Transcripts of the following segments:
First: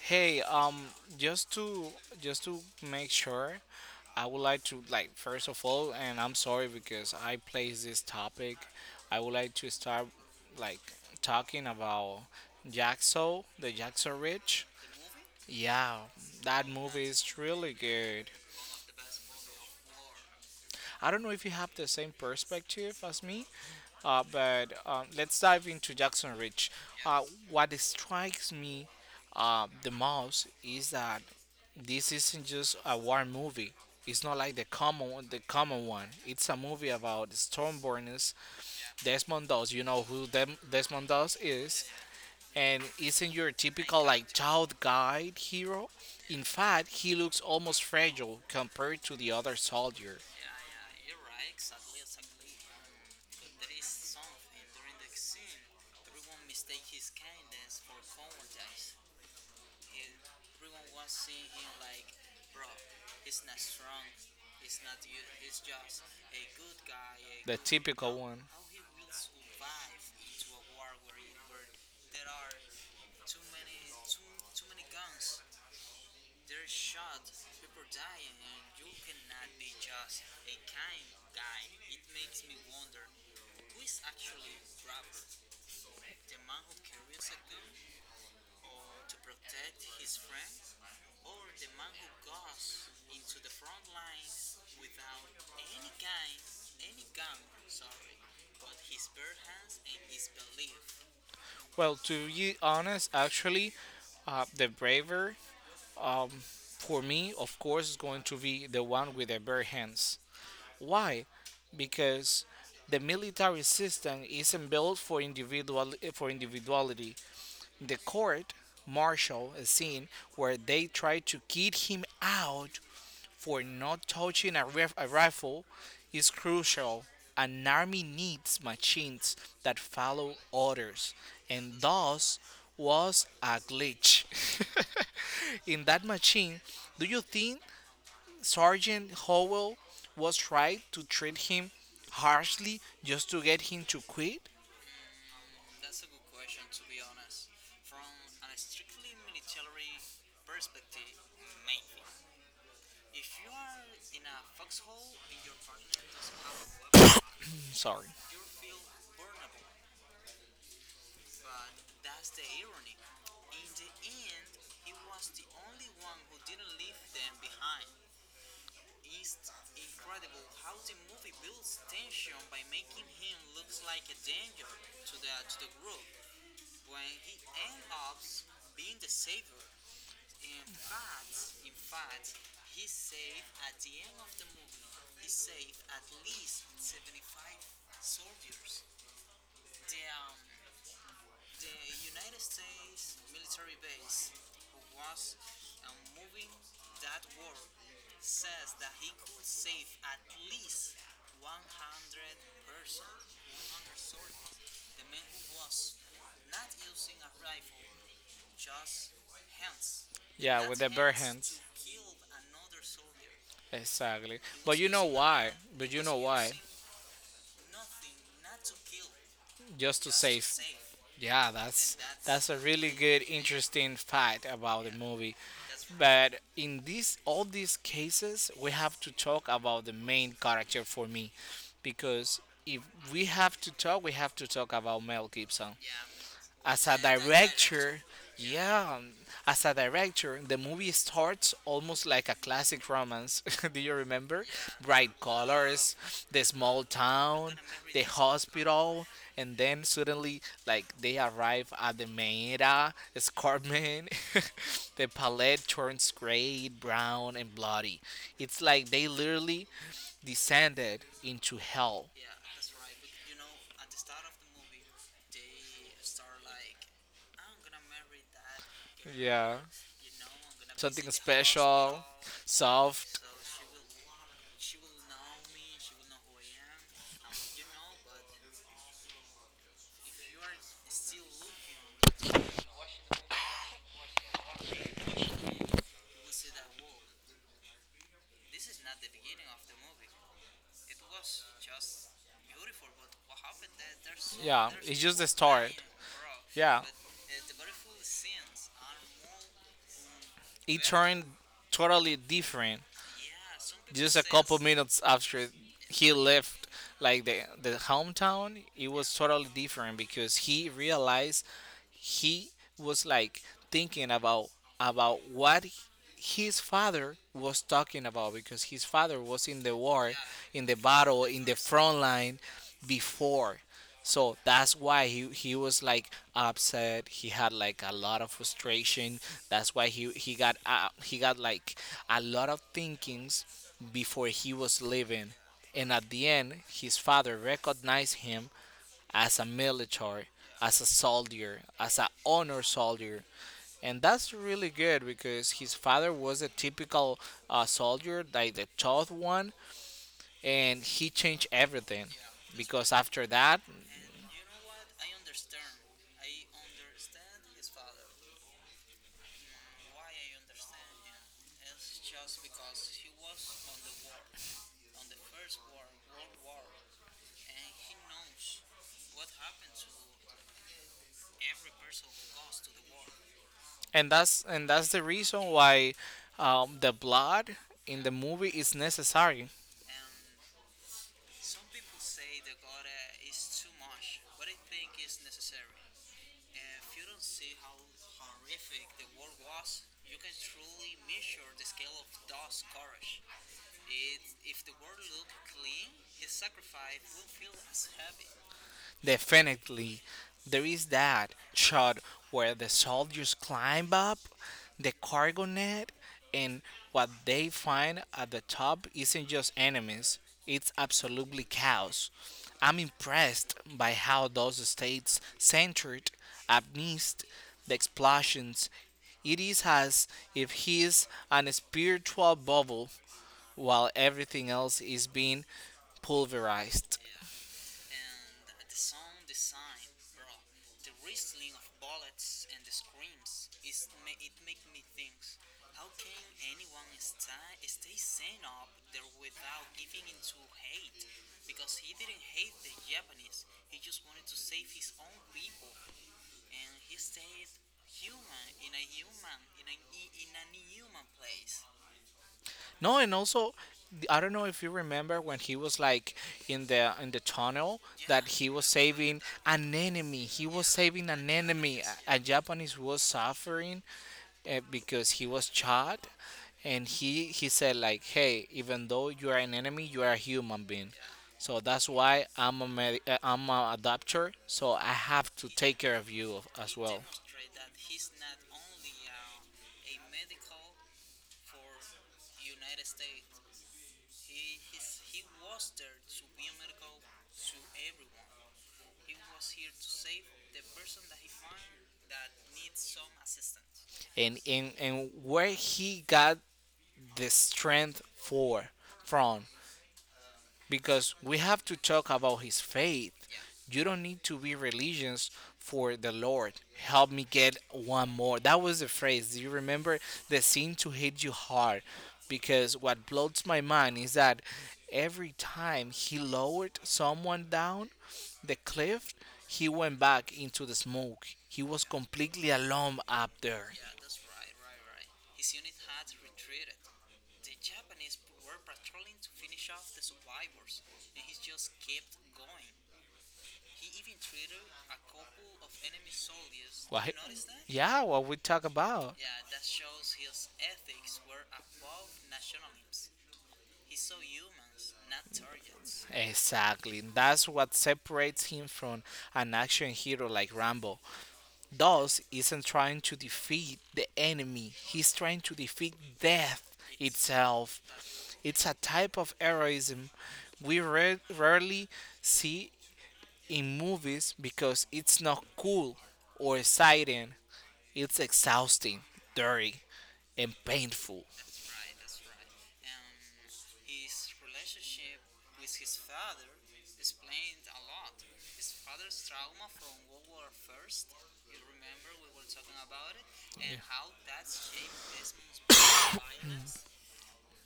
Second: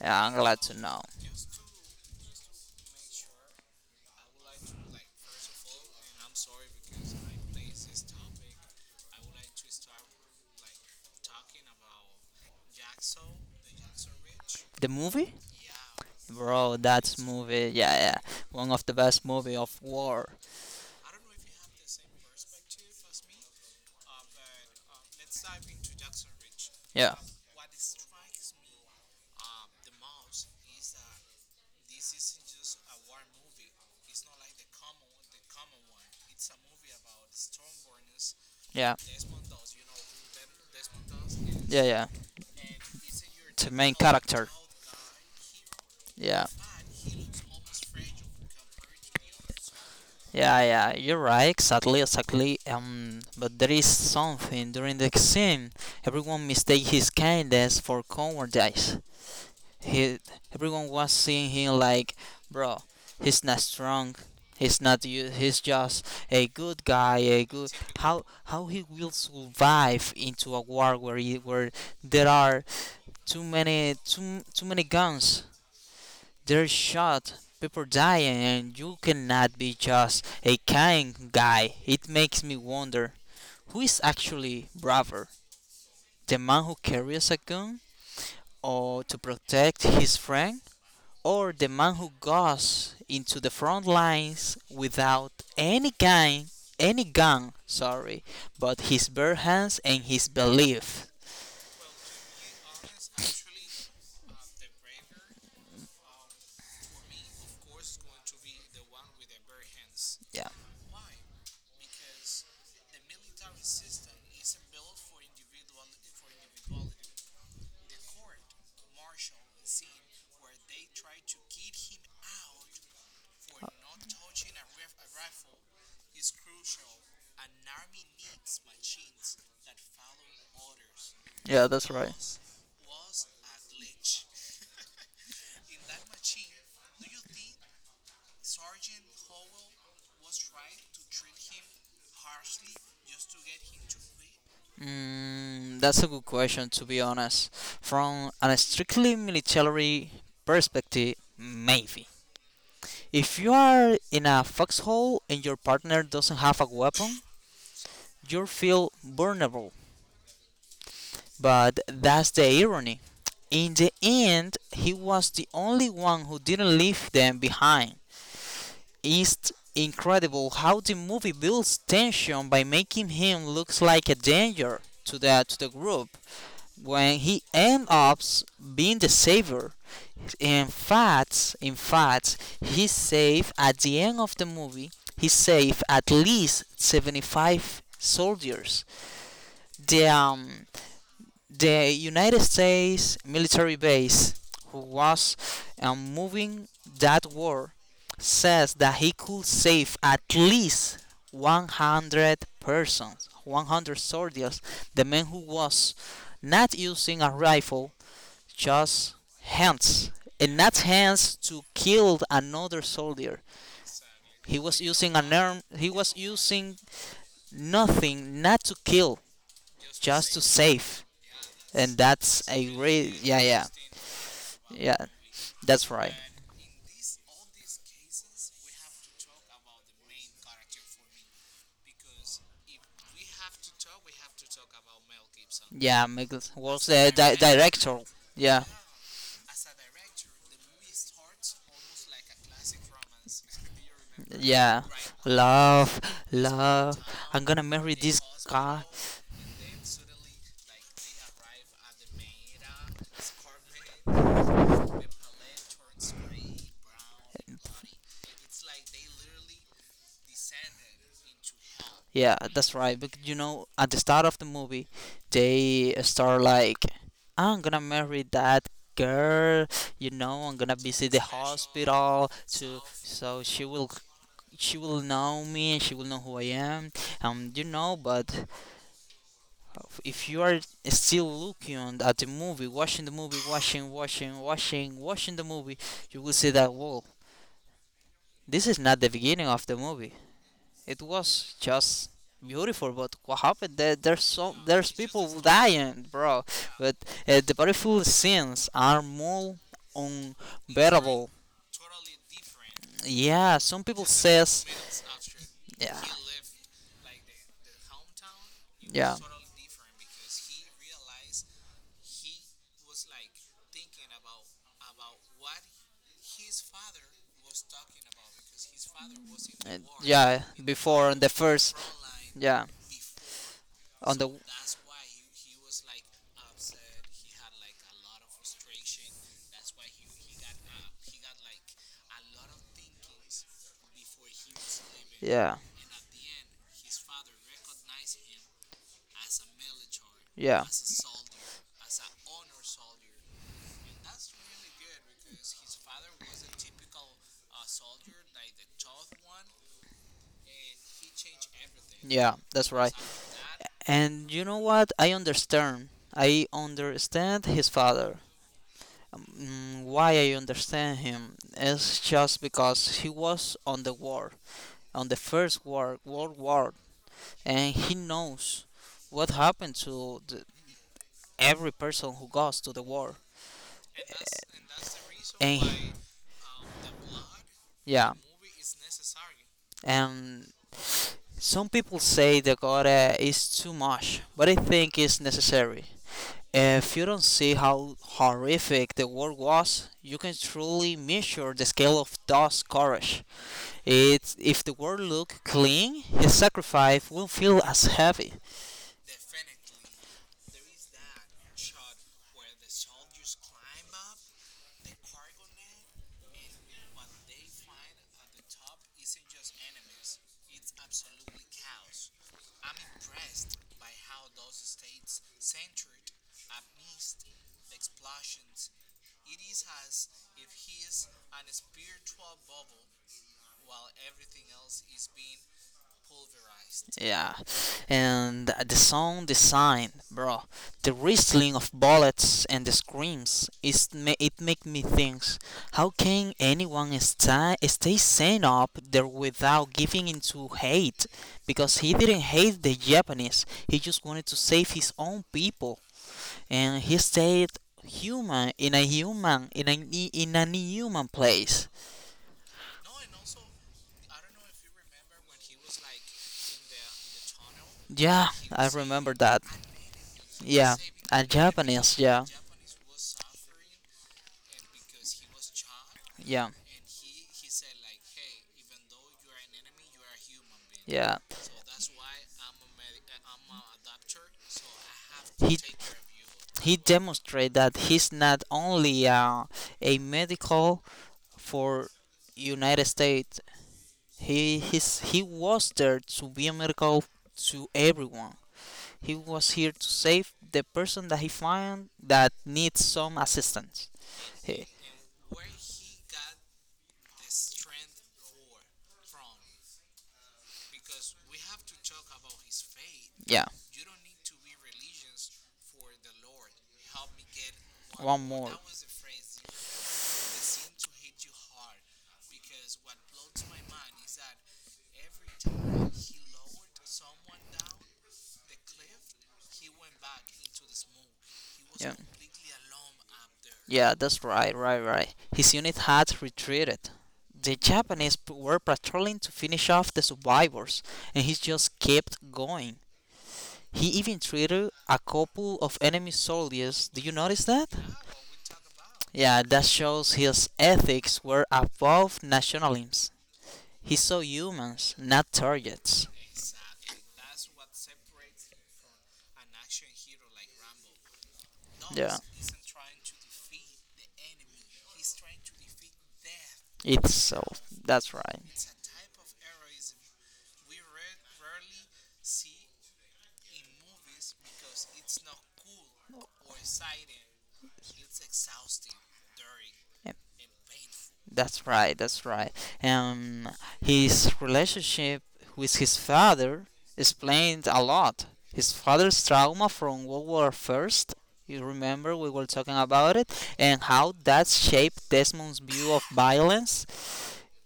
Yeah, I'm glad to know. just to just to make sure, I would like to first of all, and I'm sorry because I placed this topic. I would like to start like talking about the Jackso Rich. The movie? Yeah, that Bro, movie that's is movie. really Yeah, yeah. good. One of the best movie of war. I don't know if you have the same perspective as me. But Let's dive into Jackson Rich. Yeah, Uh, what strikes me the most is that this isn't just a war movie. It's not like the common one. It's a movie about Stormborn's yeah, Desmond Doss. You know who Desmond Doss yeah, is, yeah. and isn't your The main typical like character. child guide hero. In Yeah, fact, he looks almost fragile compared to the other soldier, yeah, yeah. You're right. Exactly, exactly. But there is something during the scene. Everyone mistake his kindness for cowardice. He everyone was seeing him like, bro, he's not strong. He's not. He's just a good guy. A the good typical how one. how he will survive into a war where where there are too many guns. They're shot. People dying, and you cannot be just a kind guy. It makes me wonder who is actually braver, the man who carries a gun, or to protect his friend, or the man who goes into the front lines without any gun, any gun, sorry, but his bare hands and his belief. Well, to be honest, actually, the braver, um, for me, of course, is going to be the one with the bare hands. Yeah. Why? Because the military system isn't built for individuality. The court martial is seen where they try to kid him out for not touching a rifle is crucial. An army needs machines that follow orders, Yeah, and that's right. thus was a glitch. In that machine, do you think Sergeant Howell was right to treat him harshly just to get him to quit? Mm, that's a good question, to be honest. From a strictly military perspective, maybe. If you are in a foxhole and your partner doesn't have a weapon, Sorry. you feel vulnerable. But that's the irony. In the end, he was the only one who didn't leave them behind. It's incredible how the movie builds tension by making him look like a danger to the group when he ends up being the savior. In fact, he saved at the end of the movie. He saved at least 75 soldiers. The um, the United States military base, who was moving that war, says that he could save at least 100 persons, 100 soldiers, the man who was not using a rifle, just hands, and Yeah, not with the bare hands hands. to kill another soldier. Exactly. He But was you know using an why? arm. He But you was know why? using nothing, not to kill, just to just to just to save. save. save. Yeah, and that's And that's that's a a really great, good, yeah, yeah. interesting fact about the Yeah, movie. that's right. Right. But in these all these cases, we have to talk about the main character for me, because if we have to talk, we have to talk about Mel Gibson. Yeah, Miguel was As a the director. director, Yeah, yeah, as a director, the movie starts almost like a classic romance. Do you remember? yeah. Bright colors, Love, the small love. I'm town, gonna marry the this guy. hospital, and then suddenly, like, they arrive at the Meira escarpment. The palette turns gray, brown, and bloody. It's like they literally descended into hell. Yeah, that's right. But you know, at the start of the movie, they start like, "I'm gonna marry that Yeah. girl," you know, "I'm gonna Something visit the special, hospital to soft. so she will know me and she will know who I am." You know, but if you are still looking on- at the movie, watching the movie, watching the movie, you will see that whoa, this is not the beginning of the movie. It was just beautiful, but what happened? There, there's so Yeah, there's it's just the people start. dying, bro. Yeah, But the battlefield scenes are more it turned unbearable. totally different Yeah, some people just a couple says, minutes after yeah, he left like the hometown. It was yeah, totally different because he realized he was like thinking about what his father was talking about, because his father was in the and- war, yeah. in the Before on battle, the in the first, front line yeah, before. on the So that's why he was like upset. He had like a lot of frustration. That's why he got he got like a lot of thinkings before he living. was leaving. Yeah. And at the end, his father recognized him as a military, Yeah. as a soldier, as a honor soldier. And that's really good because his father was a typical soldier, like the tough one, and he changed everything. Yeah. That's Because right. after that, That, and you know what? I understand. I understand his father. Mm, why I understand him is just because he was on the war, on the first war, World War, and he knows what happened to the, every person who goes to the war. And that's the reason And why the blood in the yeah, movie is necessary. and some people say the gore is too much, but I think it's necessary. If you don't see how horrific the war was, you can truly measure the scale of those courage. It's, if the war looked clean, his sacrifice will feel as heavy. Definitely. There is that shot where the soldiers climb up the cargo net, and what they find at the top isn't just enemies, it's absolutely chaos. I'm impressed by how those states centered amidst the explosions. It is as if he's on a spiritual bubble while everything else is being pulverized. Yeah, and the sound design, bro, the whistling of bullets and the screams, is it make me think, how can anyone stay sane up there without giving into hate? Because he didn't hate the Japanese, he just wanted to save his own people, and he stayed human in a human in an human place. No, and also I don't know if you remember when he was like in the tunnel Yeah, that he was I remember saving that. an enemy. He was Yeah, saving a an enemy. Japanese. A Yeah, Japanese was suffering because he was shot, yeah. and he said like, "Hey, even though you are an enemy, you are a human being. Yeah. So So that's why I'm a I'm a adopter. So I have to He take care of you he as so well." demonstrated that he's not only a medical for United States. He was there to be a medical to everyone. He was here to save the person that he found that needs some assistance. and He, and and where he got the strength for from, because we have to talk about his faith. yeah, You don't need to be religious for the Lord. Help me get one one more. more. That was the phrase. Do you remember the sin to hit you hard? Because what blows my mind is that every time he lowered someone down the cliff, he went back into the smoke. He was Yeah, completely alone up there. yeah, that's right, right, right. His unit had retreated. The Japanese were patrolling to finish off the survivors, and he just kept going. He even treated a couple of enemy soldiers. Do Well, you notice that? yeah, what we talk about. Yeah, that shows his ethics were above nationalisms. He saw humans, not targets. Exactly. That's what separates him from an action hero like Rambo. Yeah, Thus isn't trying to defeat the enemy. He's trying to defeat death itself. itself. That's It's right. a type of heroism we rarely see in movies because it's not cool or exciting. It's exhausting, dirty, and painful. That's right, that's right. Um, his relationship with his father explained a lot. His father's trauma from World War First. You remember we were talking about it and how that shaped Desmond's view of violence.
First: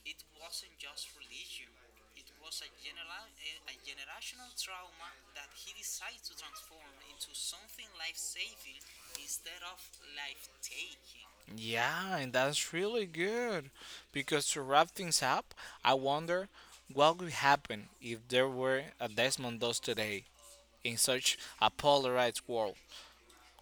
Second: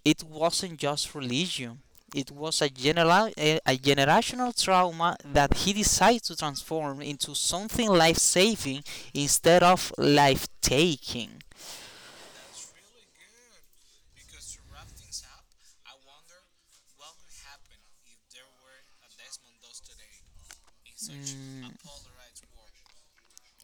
It wasn't just religion. It was a, a generational trauma that he decided to transform into something life saving instead of life taking. Yeah, and that's really good. Because to wrap things up, I wonder what would happen if there were a Desmond Doss today in such a polarized world.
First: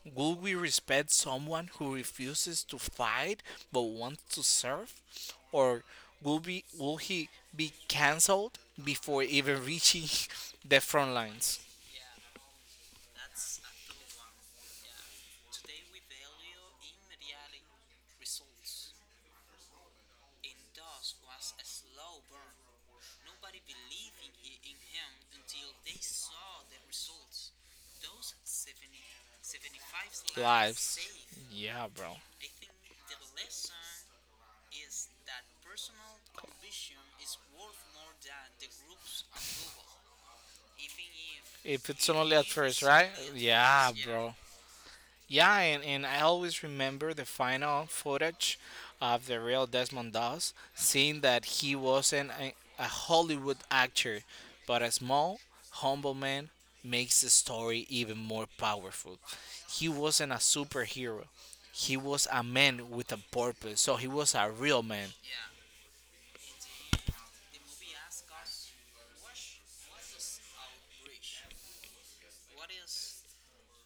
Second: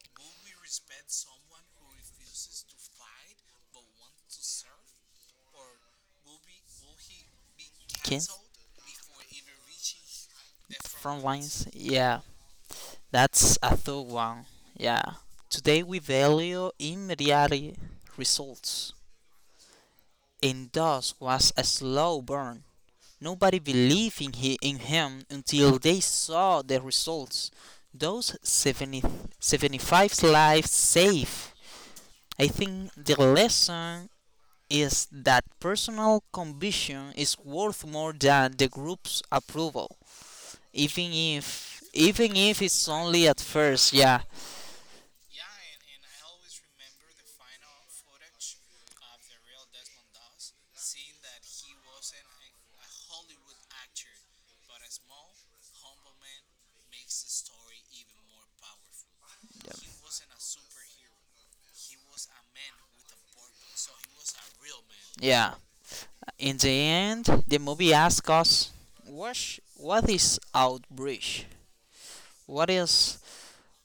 Would we respect someone who refuses to fight but wants to serve? Or will he be Okay. cancelled before even reaching the front Front lines? lines. Yeah, that's a third one. Yeah. Today we value immediate results, and thus was a slow burn. Nobody believed in, he, in him until they saw the results. Those seventy five lives Lives. saved. Yeah, bro. I think the lesson is that personal conviction is worth more than the group's approval. even if If it's even only at if first, it's right? only at first, Yeah, yeah, bro. Yeah, and I always remember the final footage of the real Desmond Doss. Seeing that he wasn't a Hollywood actor, but a small, humble man makes the story even more powerful. He wasn't a superhero. He was a man with a purpose. So he was a real man, yeah, in the end the movie asks us what, what is outreach, what is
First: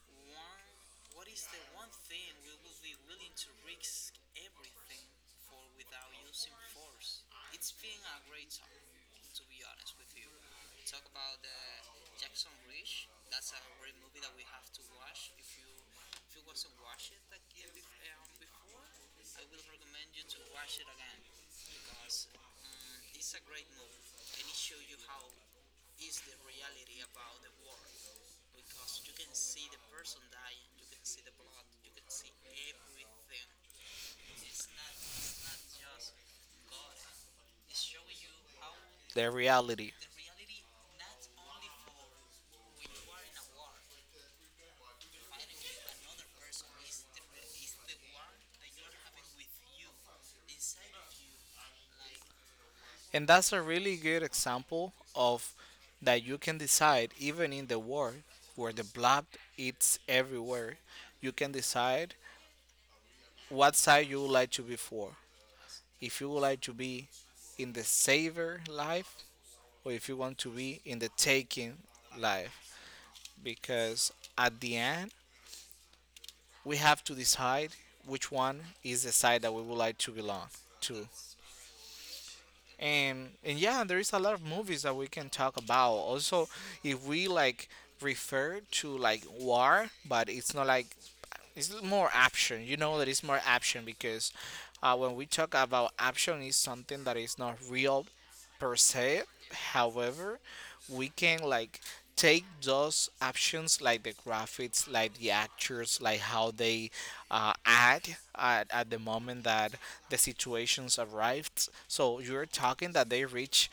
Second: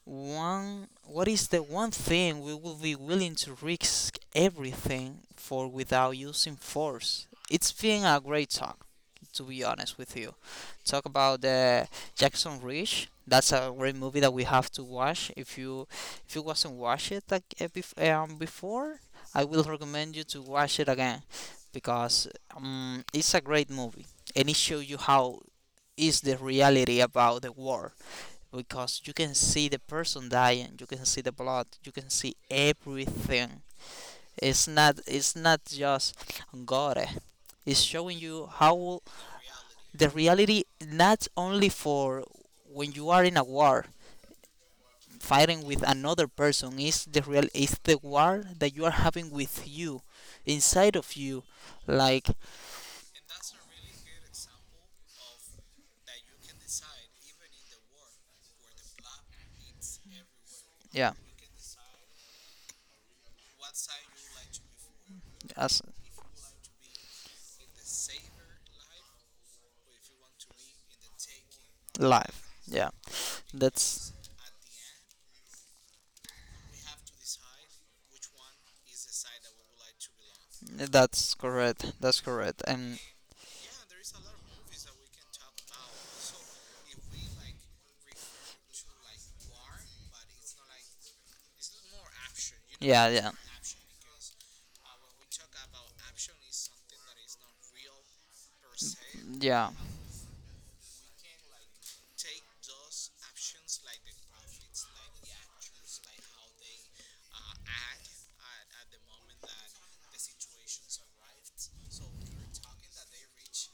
one, what is the one thing we will be willing to risk everything for without using force? It's been a great talk, to be honest with you. Talk about the Jackson Reach. That's a great movie that we have to watch. If you wasn't watch it like before, I will recommend you to watch it again because it's a great movie and it shows you how is the reality about the war, because you can see the person dying, you can see the blood, you can see everything. It's not, it's not just gore. It's showing you how the reality. the reality, not only for when you are in a war fighting with another person, is the real, is the war that you are having with you inside of you, like, And that's a really good example of that you can decide, even in the world where the blood eats everywhere, yeah, you can decide what side you would like to be for. as If you would like to be in the saver life, or if you want to be in the taking life, life. yeah, Because that's at the end, we have to decide which one is the side that we would like to belong to. that's correct, that's correct, and And yeah, there is a lot of movies that we can talk about also, if we like refer to like war, but it's not like, it's more option. You know yeah, that it's yeah. more option because when we talk about option, it's something that is not real per se. Yeah, However, we can like take those options like the graphics, like the actors, like how they act at the moment that the situations arrived, so you're talking that they reach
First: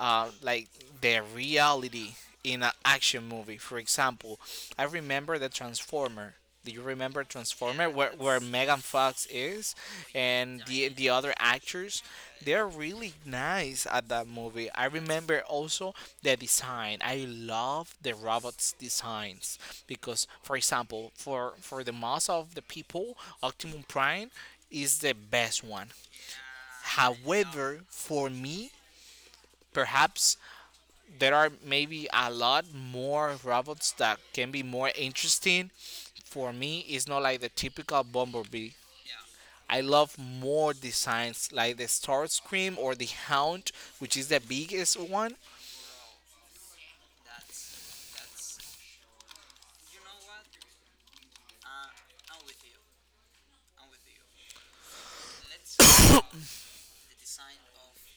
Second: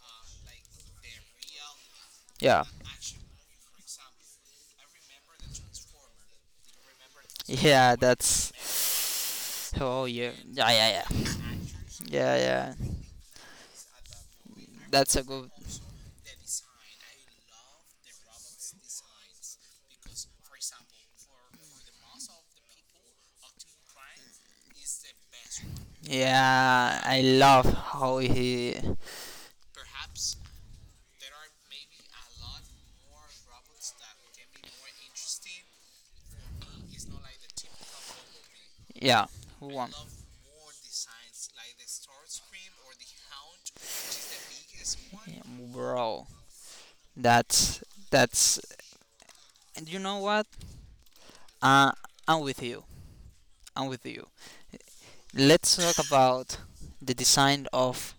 like the reality in yeah, an action movie. For example, I remember the Transformer. Do you remember Transformer, yeah. where Megan Fox That's, is, oh yeah, and yeah, the yeah, the yeah, other actors? yeah, They're yeah. really nice at that movie. I That's a remember good. also the design. I love the robots' designs because, for example, for the mass of the people, Optimum Prime is the best one. Yeah, I love However, how for me, he. perhaps there are maybe a lot more robots that can be more interesting. For me, it's not like the typical Bumblebee. Yeah, who I won? love more designs like the Starscream or the Hound, which is the biggest one. Yeah, bro, that's, that's. And you know what? Uh, I'm with you. I'm with you. Let's talk about the design of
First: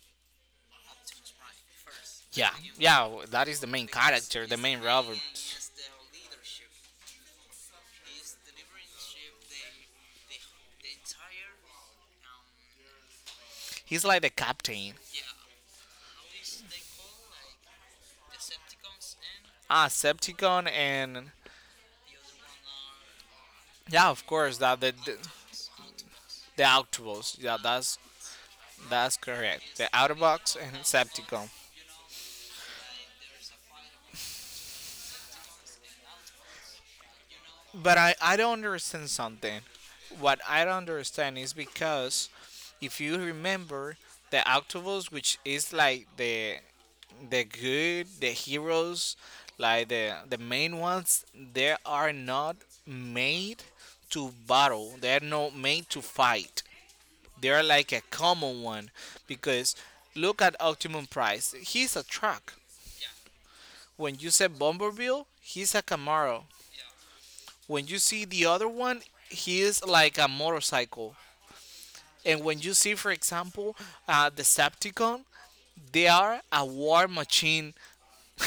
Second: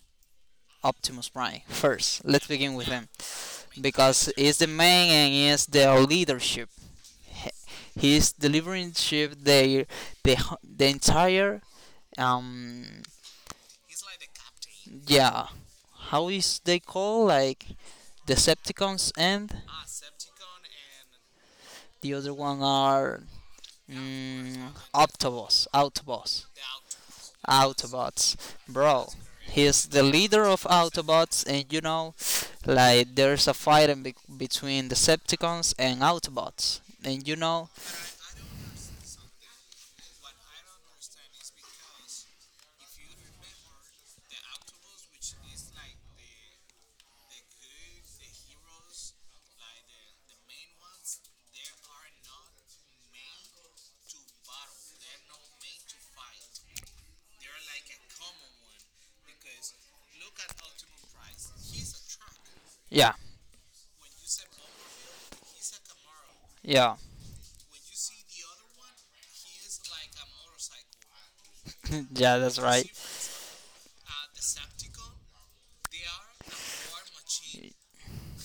Optimus Prime first. Let's Yeah, begin with yeah, him. that is the main Because character, the he's the main man robot. and he's the leadership. He's delivering ship the the the entire um He's like the captain. yeah, how is they call like Decepticons and Ah, Septicon and the other one are yeah, of course that Autobots, Autobots, the Autobots. Yeah, that's Autobots, bro. Correct. He's The the leader Autobots of and Autobots, Septicon. and you know like there's a fight in between Decepticons and Autobots, and you know. But I don't understand something. What I don't understand is because if you remember the Octopus, which is like the good, the heroes, like the main ones, they are not made to battle. They are not made to fight. They are like a common one because look at Optimum Price. He's a truck. Yeah, When you say Bomberville, he's a Camaro. yeah. When you see the other one, he is like a motorcycle. Yeah, And when that's you right. see, for example, Decepticon, they are a war machine.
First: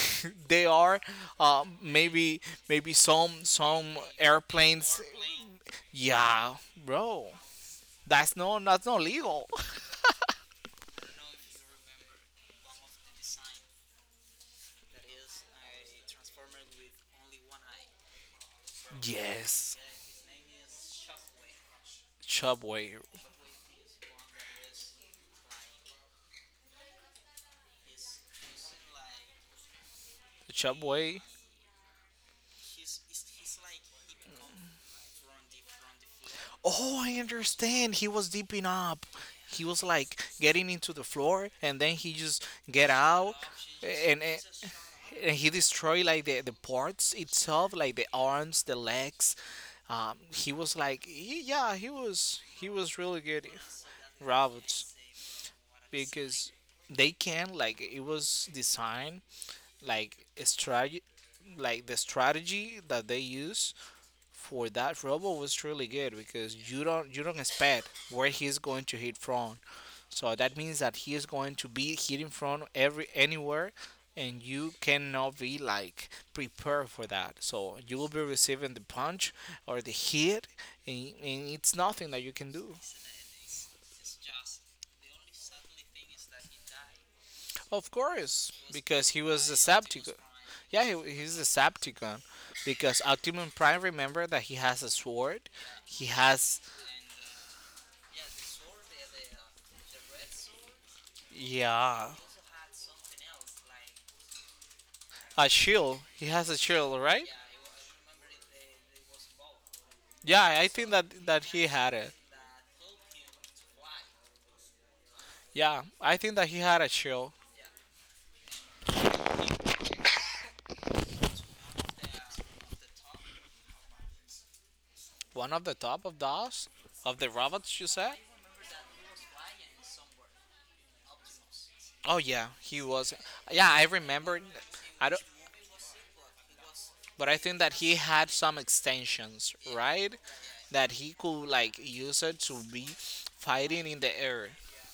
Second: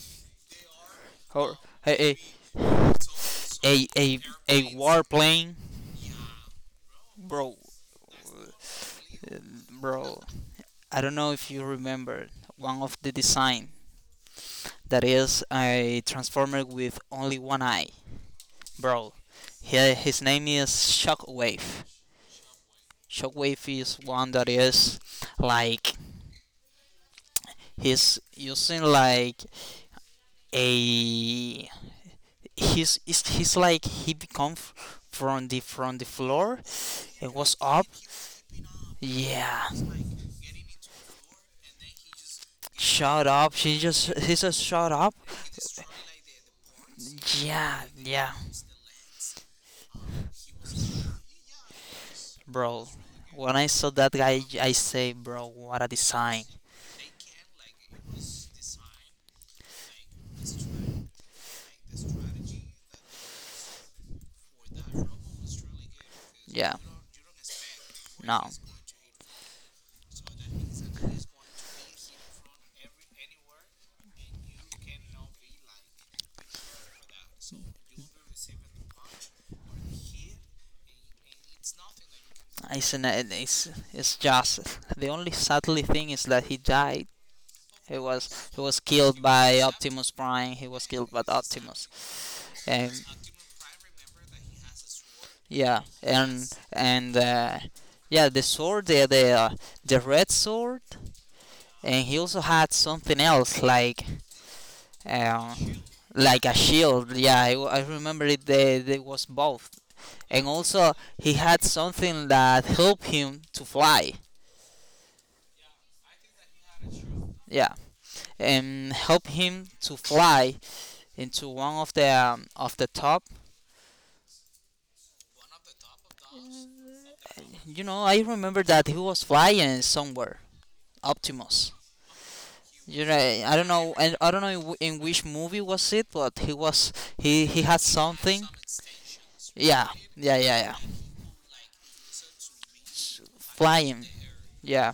They are Hor- hey, maybe some hey, a airplanes. warplane, Yeah, bro, bro, that's no, that's not uh, legal. bro. I don't know if you remember one of the design that is a transformer with only one eye, bro. Yes, He, his name is Shockwave. Subway, Shockwave is one that is like he's using like Subway. a, he's, he's like he become from the floor. Oh, I It was up. understand. He was deeping up. He Yeah, was like getting into the floor, and then he just get shut out, up. She just and he says shut up. He destroyed like the parts itself, Yeah, like the yeah, arms, the legs, he was like yeah, he bro. was really good When I saw that guy, I robots say, bro, what a design. because they can like, it was designed like a strategy, like the strategy that they use for that robot was really good because Yeah, you don't expect where no, he's going to hit from, so that means that he is going to be hitting from every anywhere, and you cannot be like prepared for that. So you will be receiving the punch or the hit, and it's nothing that you can do. it's, it's just, the only sadly thing is that he died. Of He was course, he was because killed he was by Optimus Decepticon. Prime. He Yeah, was killed by he's Optimus. Decepticon And because Optimus Prime, remember that he has a sword. yeah, He and has and yeah, the sword, the the red sword, and yeah, he also had something else a um, shield. He like has a a shield, shield. right? Yeah, I remember it. They was both, Yeah, and I think also he that had he had it. something that helped him to fly. Yeah, I think that he had a shield. Yeah, and helped him to fly into one of the top. One of the top of the house of the robots, You you know, said? I remember that he was flying somewhere, Optimus. Oh yeah, he You was. know, I don't Yeah, I know, and I don't remember. know in, in I don't, which movie was it, but he was but I think he that had he had something. some extensions, Yeah, right? yeah, yeah, yeah, That he could like use it to be fighting in flying. the air. Yeah.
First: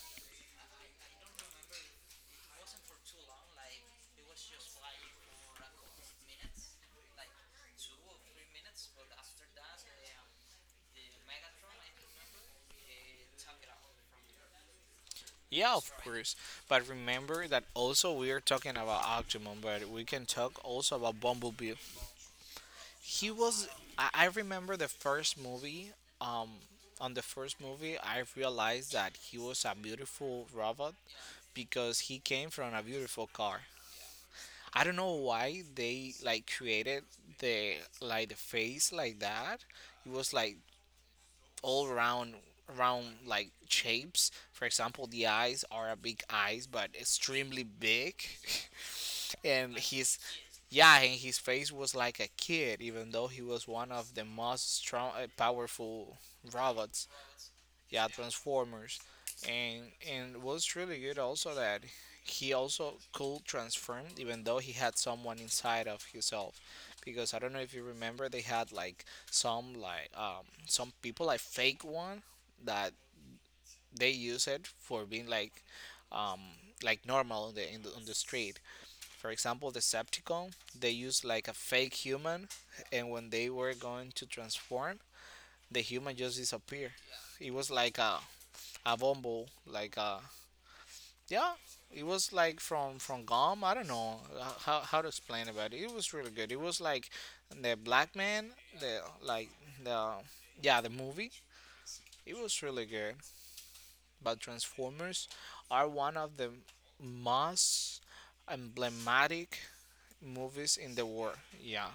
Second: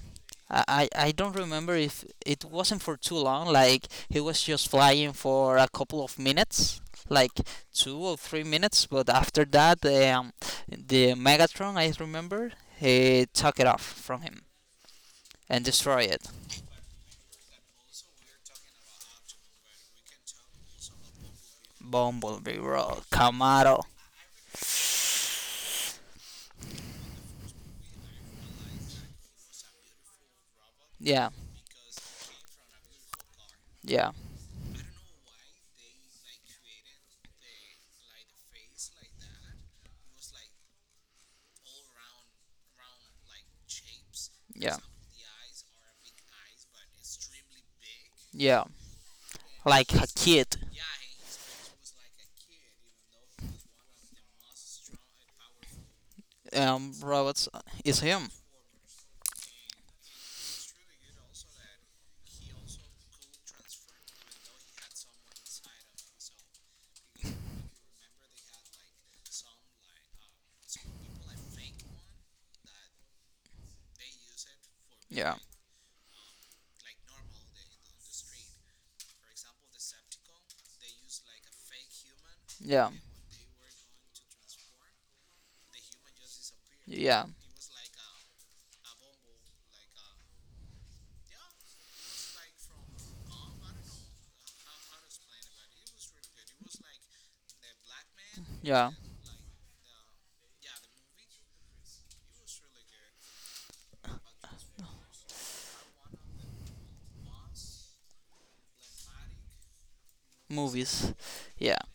I don't remember if it wasn't for too long, like he was just flying for a couple of minutes, like 2 or 3 minutes, but after that, the Megatron, I remember, he took it off from him and Yeah, of destroyed it. course. But remember that also we are talking about Octomon, but we can talk also about Bumblebee. Bumblebee, bro, He was. Camaro. I remember the first movie. Um, on the first movie, I realized that he was a beautiful robot Yeah, because he came from a beautiful car. yeah, I don't know why they like created the like the face like that. It was like all round like shapes. For yeah, example, the eyes are a big eyes but extremely big yeah. and Like a his kid. yeah, and his face was like a kid even though he was one of the most strong powerful robots, Robots is yeah, him. transformers. And and what's really good also that he also could transform even though he had someone inside of himself, because I don't know if you remember, they had like some people like fake one that they use it for being Yeah, um like normal on the, in the on the street. For example, decepticon, they use like a fake human, yeah, and when they were going to transform, the human just disappeared. yeah, It was like a Avombo, like yeah, it was like from Gom. I don't know how to explain about it. It was really good. It was like the black man, yeah. the like the yeah, the movie. It was really good. But Transformers are one of the most emblematic movies in the Movies. world. Yeah. Yeah,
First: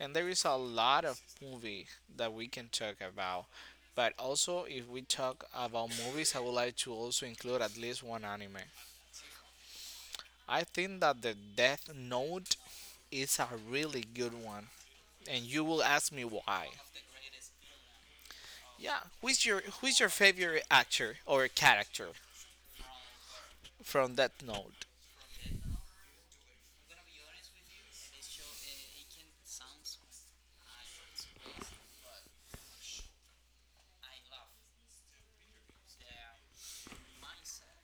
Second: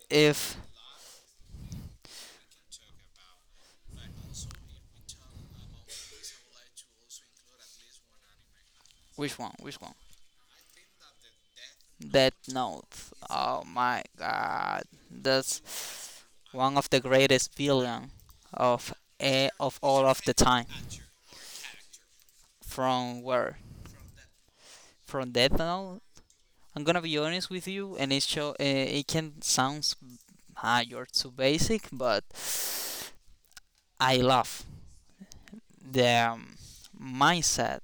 and there is a If. lot of movie that we can talk about. But also, if we talk about movies, I would like to also include at least one anime. Which one? Which one? I think that the Death Death Note Note. is a Oh really my good one, god. and you will ask me That's why. one of the greatest villain of Yeah, who's a, your of who's all your of the favorite time. actor or character From where? from Death Note? From Death Note? I'm gonna be honest with you, and it show it can sounds, ah, you're too basic, but I love the mindset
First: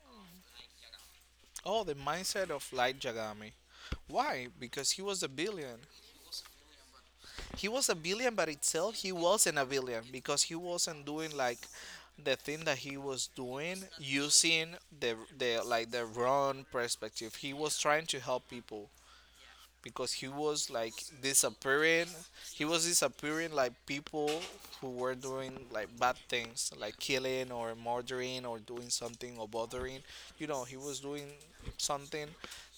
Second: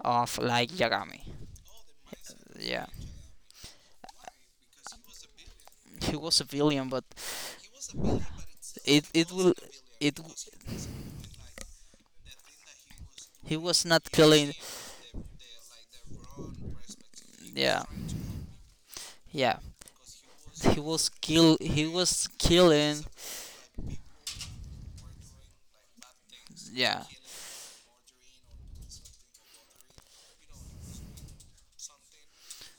of like Yagami. Oh, the mindset of Yeah, Light Yagami. Why? Because he was a billion. he was a villain, but He was a billion, but itself it he it will, wasn't a billion it, because he wasn't doing like the thing that he was he doing was not killing. using the wrong perspective. He was Yeah, trying to help people, yeah, because he was he like was kill, he disappearing. was He was killing, disappearing like people who were doing like bad things, like yeah, killing or murdering or doing something or bothering. You know, he was doing something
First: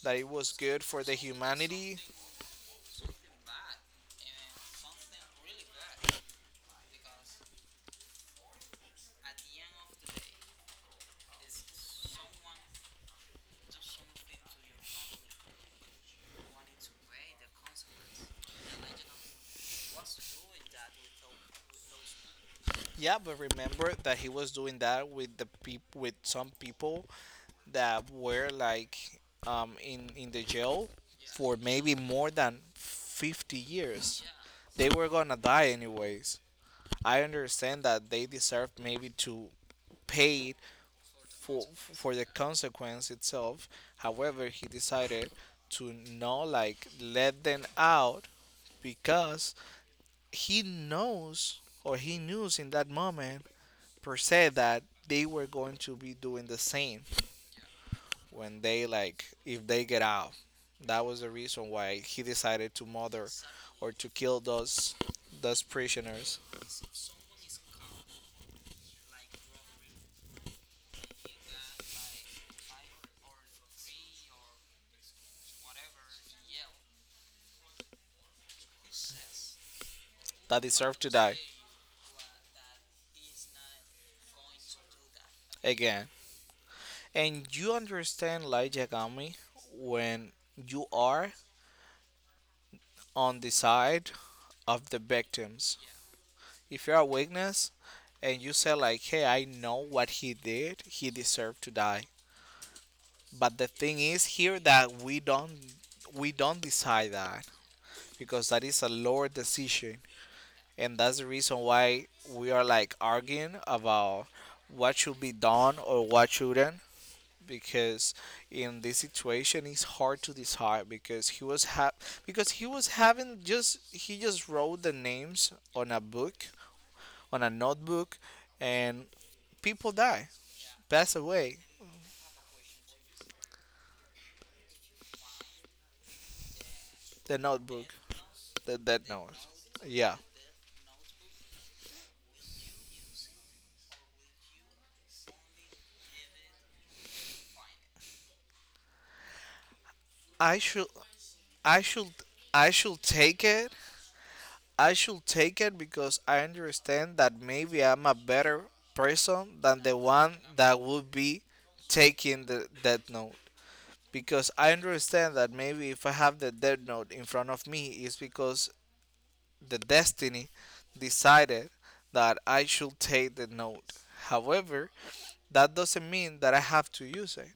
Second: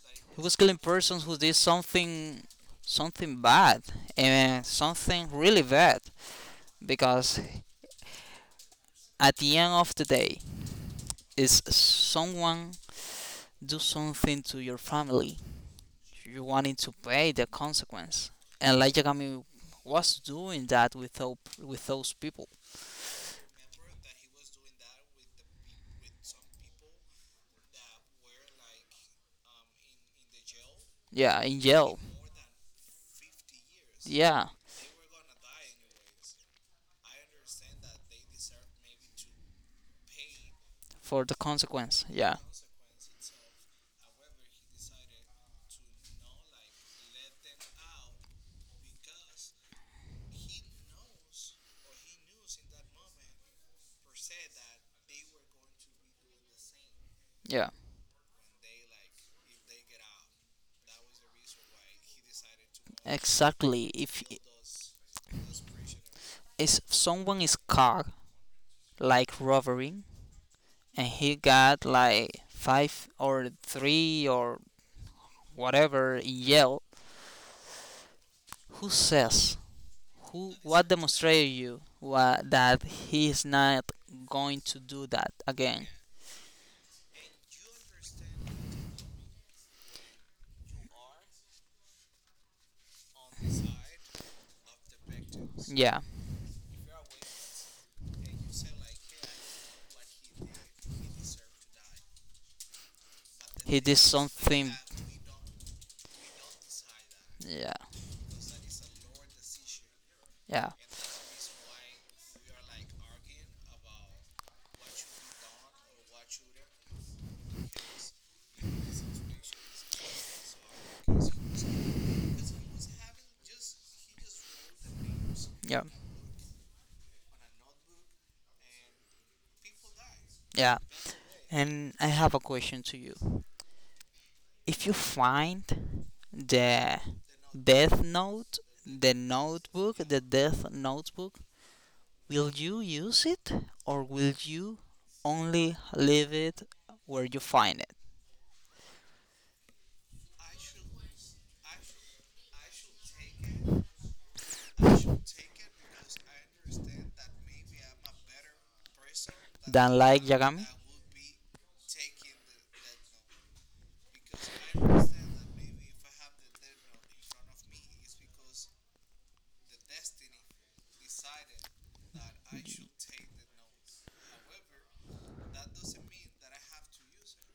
that it he was was killing good for the persons who did humanity. something, something bad, and something really bad, because at the end of the day is someone do something to your family, you wanting to pay the consequence, and like Yagami was doing that with with those people. Yeah, but remember that he was doing that with the peop- with some people that were like in the jail Yeah, for in maybe jail, more than 50 years. yeah, They were gonna die anyways. I understand that they deserve maybe to pay for the consequence, for the yeah, consequence itself. However, he decided to not like let them out because he knows or he knew in that moment per se that they were going to be doing the same yeah, when they like if they get out. That was the reason why he decided to murder exactly. or to if kill those prisoners if someone is caught like robbering and he got like five or three or whatever in jail, who says, who that what deserve to die demonstrated you what, that he is not going to do that again? again. And you understand light yagami when you are on the side of the victims. Yeah, If you're a witness and you say like, "Hey, I know what he did. He deserved to die." But the he thing did is here something. that we don't decide that, Yeah, because that is a lower decision, yeah, and that's the reason why we are like arguing about what should be done or what shouldn't, because in this situation it's hard to decide because because he was having, just he just wrote the names yeah, on a book, on a notebook, and people die, yeah. pass away, And I have a question to you. If you find the the notebook, Death Note, that the note, notebook, yeah. the Death Notebook, will you use it or will you only leave it where you find it? I should i should i should take it. I should take it because I understand that maybe I'm a better person than the Than like one Yagami, that would be taking the that note, because I understand that maybe if I have the Death Note in front of me, it's because the destiny decided that I should take the note. However, that doesn't mean that I have to use it.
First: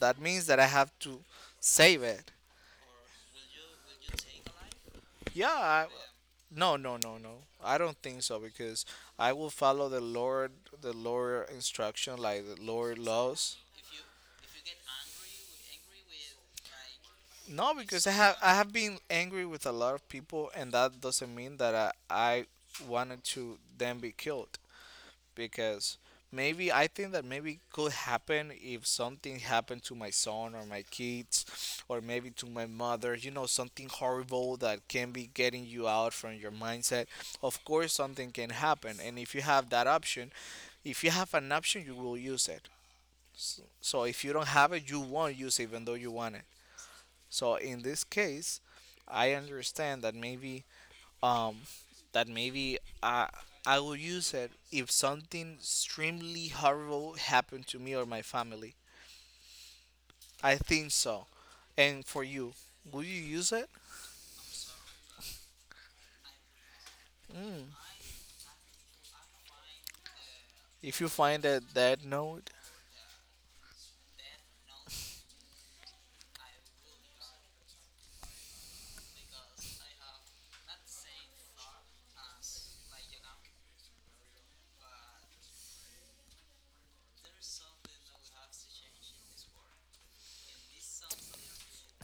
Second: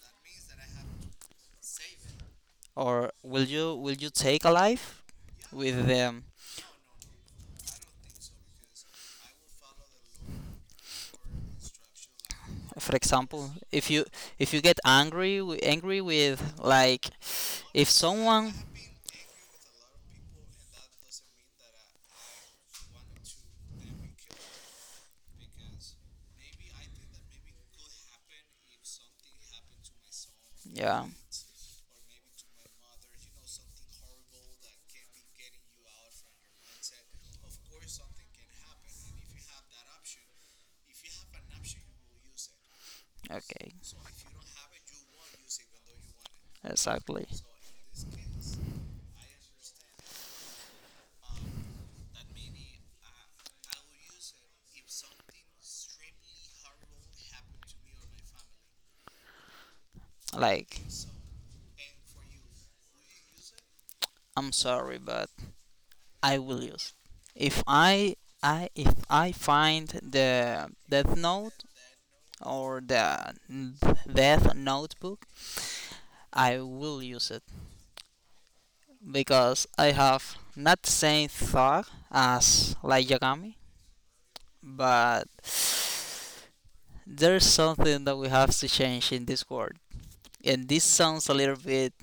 That means that I have to save it. or will you, will you take a life Yeah, with them? no, no, no, no. I don't think so because I will follow the Lord instruction, like the For Lord example, laws. if you get angry angry with like, No, if because someone, I have been angry with a lot of people, and that doesn't mean that I wanted to then be killed. Because maybe I think that maybe it could happen if something happened to my son or my yeah, kids, or maybe to my mother. You know, something horrible that can be getting you out from your mindset. Of course, something can happen, and if you have that option, if you have an option, you will use it. S- okay, So if you don't have it, you won't use it, even though you want it. exactly. So in this case, I understand um that maybe I will use it if something extremely horrible happened to me or my family. I Like, think so. And for you, will you use it? I'm sorry, but I will use it. If Mm. I, I if I find the If you Death find Note that note? or the Death Notebook, I will use it because I have not the same thought as like Yagami, but there's something that we have to change in this world, and this sounds a little bit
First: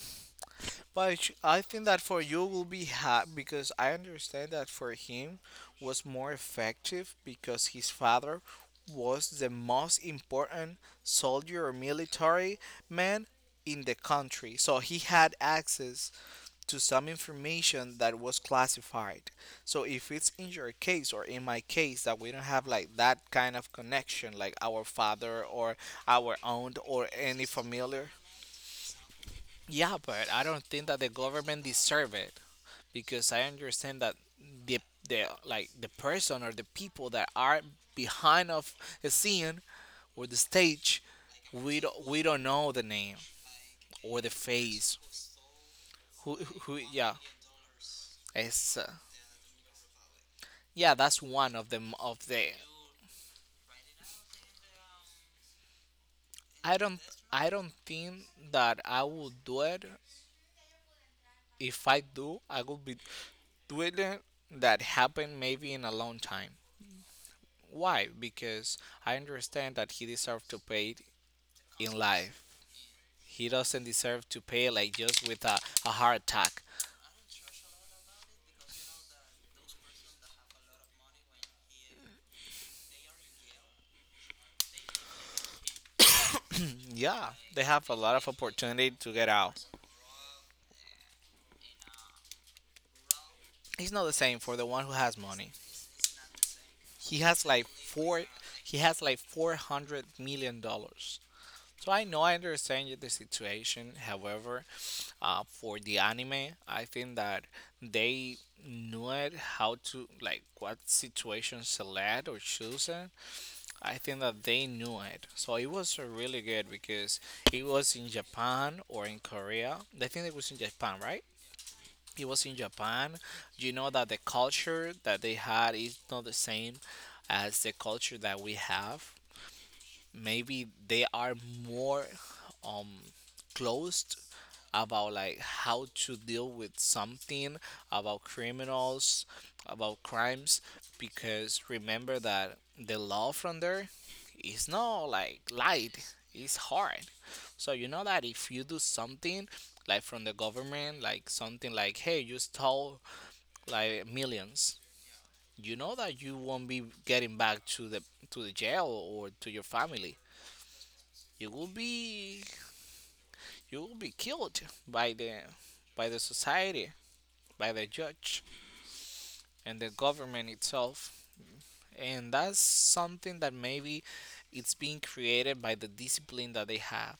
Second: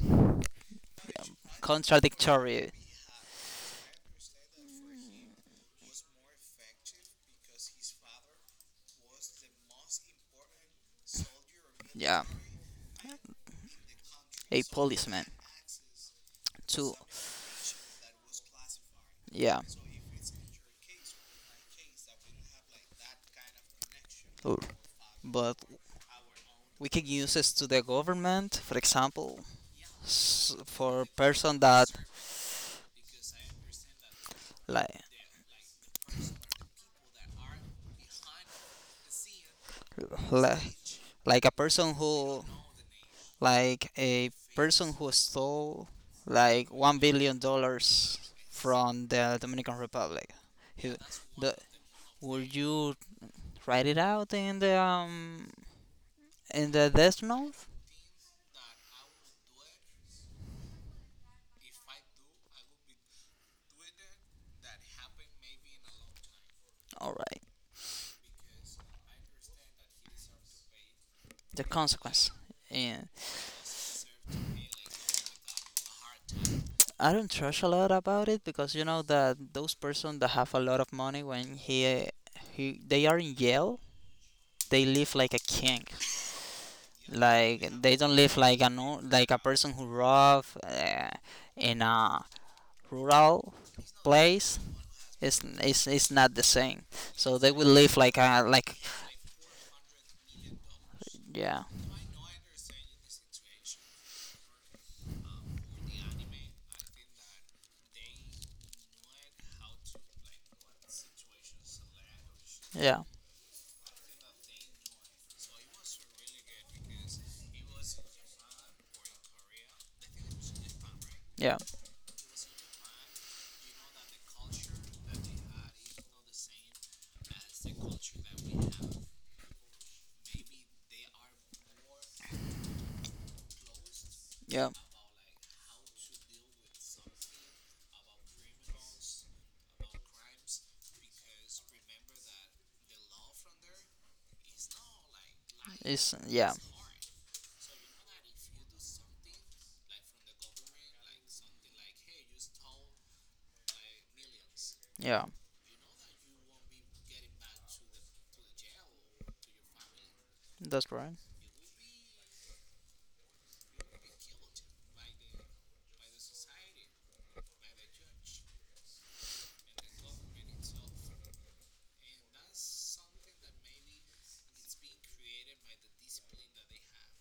But sh- I think that for you will contradictory. be happy because I understand that for him was more effective because his father was the most important soldier or Yeah, military man in the country. a So he policeman had access to too. some information that was classified. Yeah, So if it's in your case or in my case that we don't have like that kind of connection like our father but or our aunt we can or use any this to the familiar, government, for example, yeah, but I don't think that for the person government that, deserve it, because I understand that the like the person or the people that are behind of the scene or the like stage, like a person we who, don't know the name like or a the person face. who stole Who, like who? one Yeah, billion dollars it's from the Dominican Republic. yeah. He- That's the, one of them of the. would you write it out in I the don't death I note? don't think that I will do it. If I do, I will be doing it that happened maybe in a long time. All right, Why? Because I understand that he deserved to pay it the in consequence life. in, He doesn't deserve to pay like just with a heart attack. I don't trust a lot about it because you know that those person that have a lot of money, when he, they are in jail, they live like a king. Yeah, Like, they have they a don't lot of live like a, opportunity no, to like get a out. person who rob in a rural It's not the same for place. the one who has it's, money. it's it's not the same, He so has they will like live like four. a, like, He has like $400 million. yeah, So I know I understand the situation. However, for the anime, I think that they knew it how to like what situation select or choose yeah, it, I think that they knew it. So it was really good because it was in Japan or in Korea. I think it was in Japan, right? yeah, It was in Japan. You know that the culture that they had is not the same as the culture that we have. Maybe they are more um closed yeah, about like how to deal with something, about criminals, about crimes, because remember that the law from there is not like it's, light, yeah, it's hard. So you know that if you do something like from the government, like something like, hey, you stole like millions, yeah, you know that you won't be getting back to the jail or to your family, that's right, you will be, you will be killed by the by the society, by the judge and the government itself. And that's something that maybe it's being created by the discipline that they have.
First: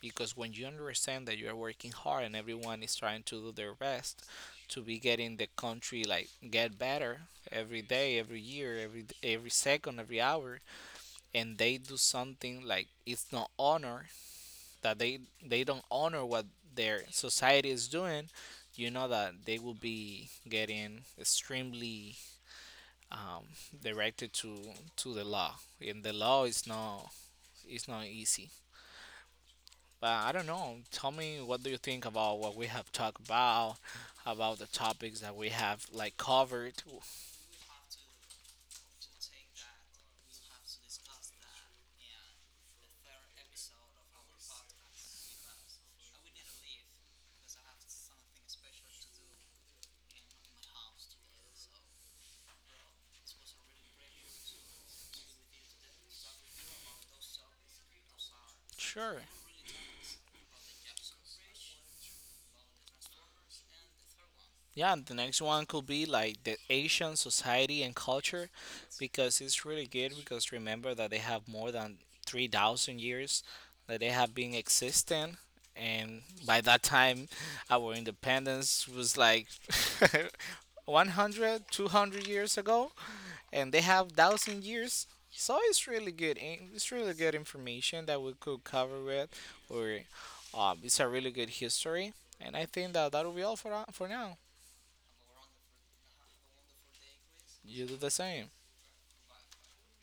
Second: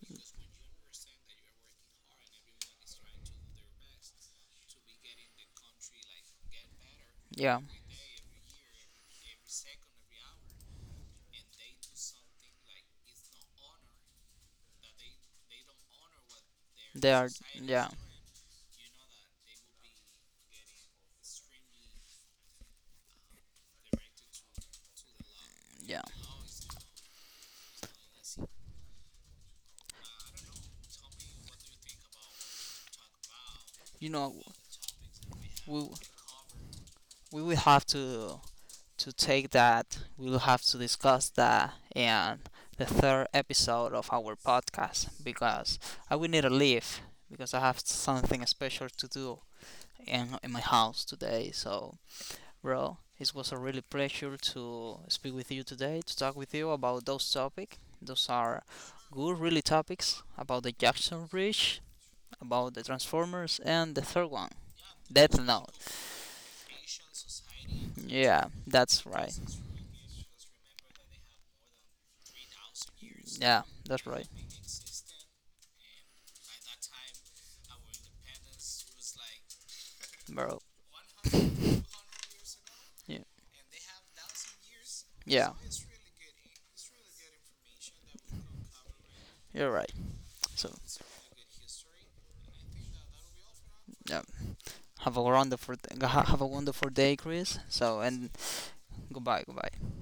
Because when you understand that you are working hard and everyone is trying to do their best to be getting the country like get better yeah, every day, every year, every second, every hour, and they do something like it's not honor, that they don't honor what their they are, society is yeah, doing, you know that they will be getting extremely um, directed to the law, yeah, and the law is not easy. But I don't know. Tell me, what do you think about what we have talked you know. about the topics that we have we like covered? we will have to take that, we'll have to discuss that in the third episode of our podcast because I will need to leave, because I have something special to do in my house today. So, bro, it was a really pleasure to speak with you today, to talk with you about those topics. Those are Sure. good, really topics about the Jackson Bridge, about the Transformers, and the third one, Yeah, and the Death next one Note. could be like the Asian society and Yeah, culture, that's right. because it's really good because remember that they have more than 3,000 years Yeah, that that's they right, have been existing, and by that time our independence was like bro. 100, 200 years ago, Yeah. and they have 1,000 years, Yeah, so it's really good in- it's really good information that we could cover with you're right. or So, it's a really good history, and I think that that will be all for yeah. now. Have a wonderful, have a wonderful day, Chris. You do So, the and same. goodbye, goodbye.